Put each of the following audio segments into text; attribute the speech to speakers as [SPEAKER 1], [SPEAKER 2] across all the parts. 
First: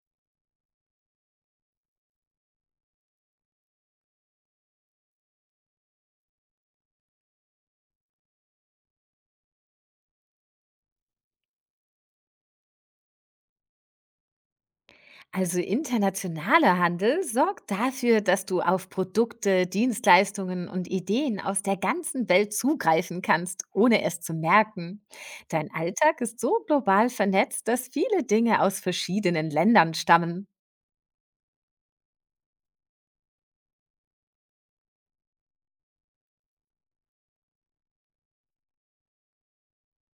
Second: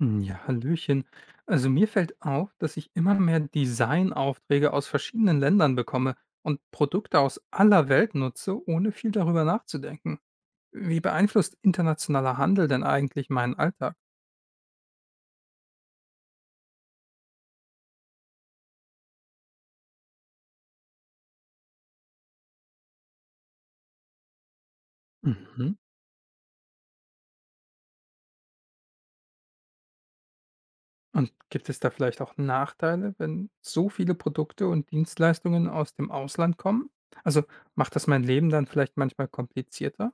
[SPEAKER 1] Hm, ja, Hallöchen. Also mir fällt auf, dass ich immer mehr Designaufträge aus verschiedenen Ländern bekomme und Produkte aus aller Welt nutze, ohne viel darüber nachzudenken. Wie beeinflusst internationaler Handel denn eigentlich meinen Alltag?
[SPEAKER 2] Also internationaler Handel sorgt dafür, dass du auf Produkte, Dienstleistungen und Ideen aus der ganzen Welt zugreifen kannst, ohne es zu merken. Dein
[SPEAKER 1] Mhm.
[SPEAKER 2] Alltag ist so global vernetzt, dass viele Dinge aus verschiedenen Ländern stammen.
[SPEAKER 1] Und gibt es da vielleicht auch Nachteile, wenn so viele Produkte und Dienstleistungen aus dem Ausland kommen? Also macht das mein Leben dann vielleicht manchmal komplizierter?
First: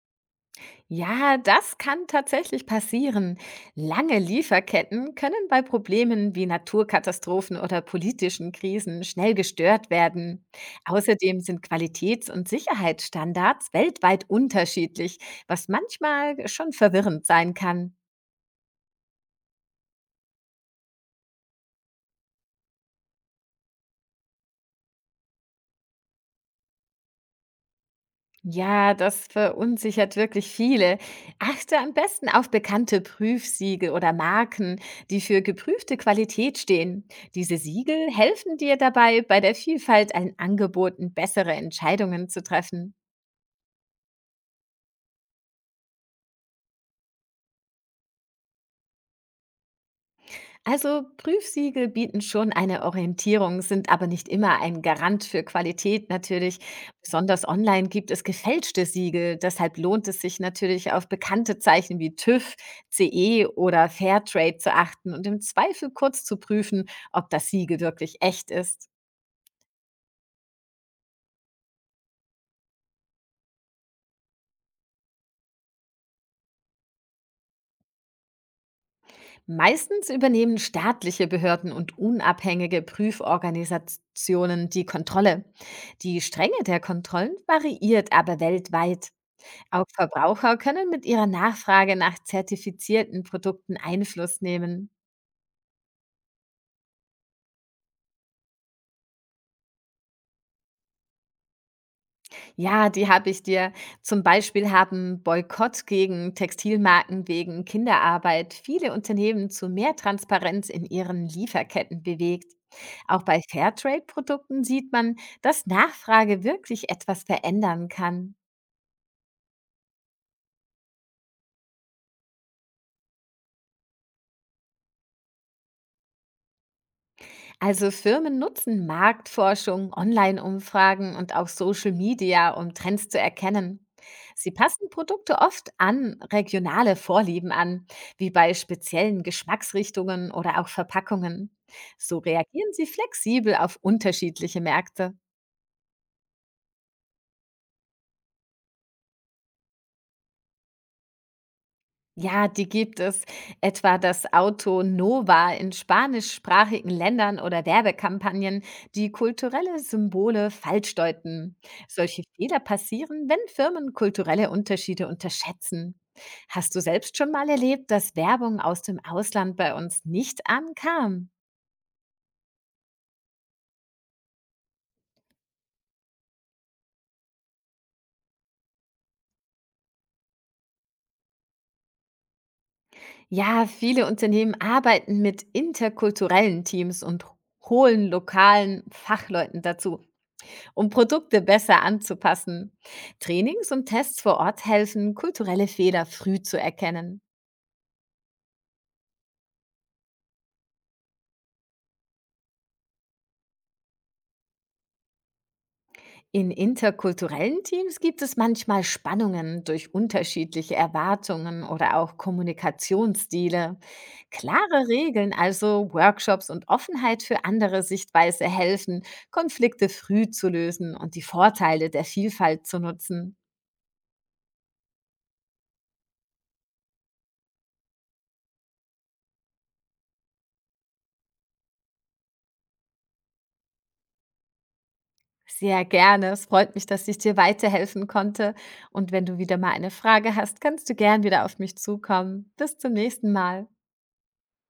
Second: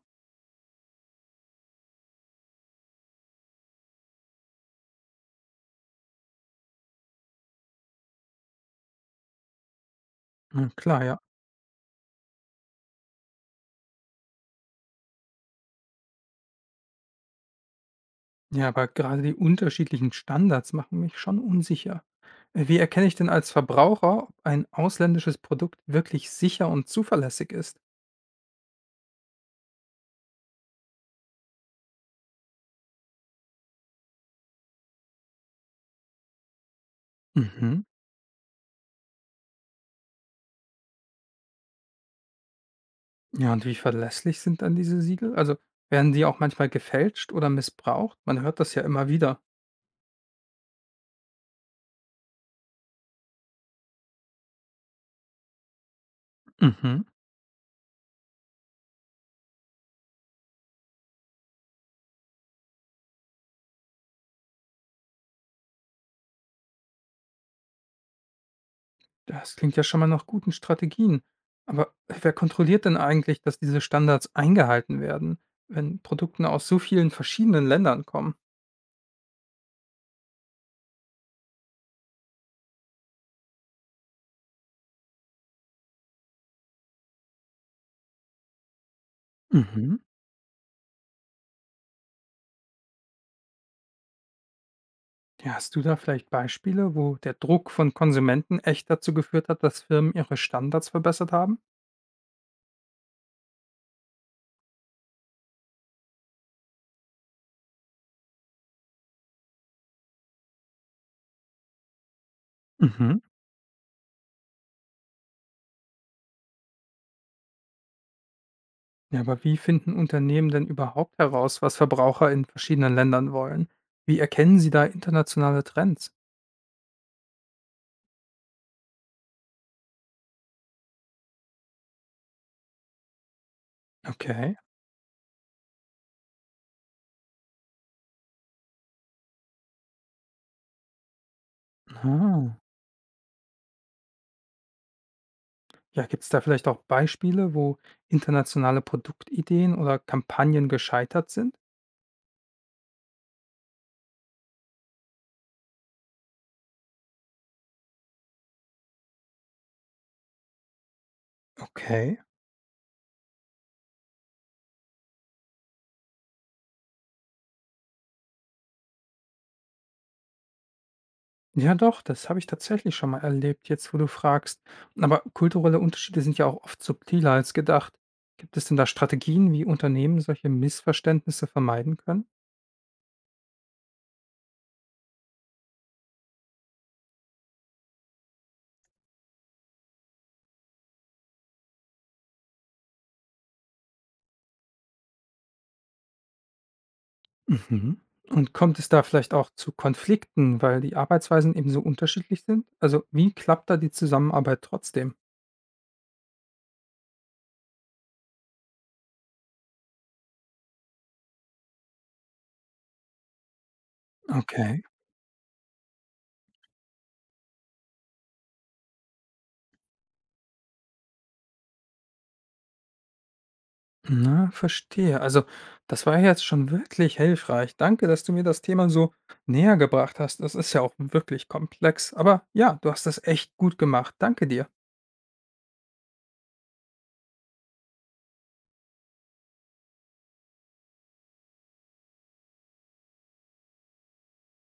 [SPEAKER 2] Ja, das kann tatsächlich passieren. Lange Lieferketten können bei Problemen wie Naturkatastrophen oder politischen Krisen schnell gestört werden.
[SPEAKER 1] Okay. Klar, ja.
[SPEAKER 2] Außerdem sind Qualitäts- und Sicherheitsstandards weltweit unterschiedlich, was manchmal schon verwirrend sein kann.
[SPEAKER 1] Ja, aber gerade die unterschiedlichen Standards machen mich schon unsicher. Wie erkenne ich denn als Verbraucher, ob ein ausländisches Produkt wirklich sicher und zuverlässig ist?
[SPEAKER 2] Ja, das verunsichert wirklich viele. Achte am besten auf bekannte Prüfsiegel oder Marken, die für geprüfte Qualität stehen. Diese
[SPEAKER 1] Mhm.
[SPEAKER 2] Siegel helfen dir dabei, bei der Vielfalt an Angeboten bessere Entscheidungen zu treffen.
[SPEAKER 1] Ja, und wie verlässlich sind dann diese Siegel? Also werden die auch manchmal gefälscht oder missbraucht? Man hört das ja immer wieder.
[SPEAKER 2] Also Prüfsiegel bieten schon eine Orientierung, sind aber nicht immer ein Garant für Qualität natürlich.
[SPEAKER 1] Mhm.
[SPEAKER 2] Besonders online gibt es gefälschte Siegel. Deshalb lohnt es sich natürlich auf bekannte Zeichen wie TÜV, CE oder Fairtrade zu achten und im Zweifel kurz zu prüfen, ob das Siegel wirklich echt ist.
[SPEAKER 1] Das klingt ja schon mal nach guten Strategien. Aber wer kontrolliert denn eigentlich, dass diese Standards eingehalten werden, wenn Produkte aus so vielen verschiedenen Ländern kommen?
[SPEAKER 2] Meistens übernehmen staatliche Behörden und unabhängige Prüforganisationen die Kontrolle. Die Strenge der Kontrollen variiert aber weltweit. Auch
[SPEAKER 1] Mhm.
[SPEAKER 2] Verbraucher können mit ihrer Nachfrage nach zertifizierten Produkten Einfluss nehmen.
[SPEAKER 1] Ja, hast du da vielleicht Beispiele, wo der Druck von Konsumenten echt dazu geführt hat, dass Firmen ihre Standards verbessert haben?
[SPEAKER 2] Ja, die habe ich dir. Zum Beispiel haben Boykott gegen Textilmarken wegen Kinderarbeit viele Unternehmen zu mehr Transparenz in ihren Lieferketten bewegt.
[SPEAKER 1] Mhm.
[SPEAKER 2] Auch bei Fairtrade-Produkten sieht man, dass Nachfrage wirklich etwas verändern kann.
[SPEAKER 1] Ja, aber wie finden Unternehmen denn überhaupt heraus, was Verbraucher in verschiedenen Ländern wollen? Wie erkennen sie da internationale Trends?
[SPEAKER 2] Also Firmen nutzen Marktforschung, Online-Umfragen und auch Social Media, um Trends zu erkennen. Sie
[SPEAKER 1] Okay.
[SPEAKER 2] passen Produkte oft an regionale Vorlieben an, wie bei speziellen Geschmacksrichtungen oder auch Verpackungen. So
[SPEAKER 1] Ah.
[SPEAKER 2] reagieren sie flexibel auf unterschiedliche Märkte.
[SPEAKER 1] Ja, gibt es da vielleicht auch Beispiele, wo internationale Produktideen oder Kampagnen gescheitert sind?
[SPEAKER 2] Ja, die gibt es. Etwa das Auto Nova in spanischsprachigen Ländern oder Werbekampagnen, die kulturelle Symbole falsch deuten.
[SPEAKER 1] Okay.
[SPEAKER 2] Solche Fehler passieren, wenn Firmen kulturelle Unterschiede unterschätzen. Hast du selbst schon mal erlebt, dass Werbung aus dem Ausland bei uns nicht ankam?
[SPEAKER 1] Ja, doch, das habe ich tatsächlich schon mal erlebt, jetzt wo du fragst. Aber kulturelle Unterschiede sind ja auch oft subtiler als gedacht. Gibt es denn da Strategien, wie Unternehmen solche Missverständnisse vermeiden können?
[SPEAKER 2] Ja, viele Unternehmen arbeiten mit interkulturellen Teams und holen lokalen Fachleuten dazu, um Produkte besser anzupassen. Trainings und Tests vor Ort helfen, kulturelle Fehler früh zu erkennen.
[SPEAKER 1] Mhm. Und kommt es da vielleicht auch zu Konflikten, weil die Arbeitsweisen eben so unterschiedlich sind? Also, wie klappt da die Zusammenarbeit trotzdem?
[SPEAKER 2] In interkulturellen Teams gibt es manchmal Spannungen durch unterschiedliche Erwartungen oder auch Kommunikationsstile.
[SPEAKER 1] Okay.
[SPEAKER 2] Klare Regeln, also Workshops und Offenheit für andere Sichtweise helfen, Konflikte früh zu lösen und die Vorteile der Vielfalt zu nutzen.
[SPEAKER 1] Na, verstehe. Also, das war ja jetzt schon wirklich hilfreich. Danke, dass du mir das Thema so näher gebracht hast. Das ist ja auch wirklich komplex. Aber ja, du hast das echt gut gemacht. Danke dir.
[SPEAKER 2] Sehr gerne. Es freut mich, dass ich dir weiterhelfen konnte. Und wenn du wieder mal eine Frage hast, kannst du gern wieder auf mich zukommen. Bis zum nächsten Mal.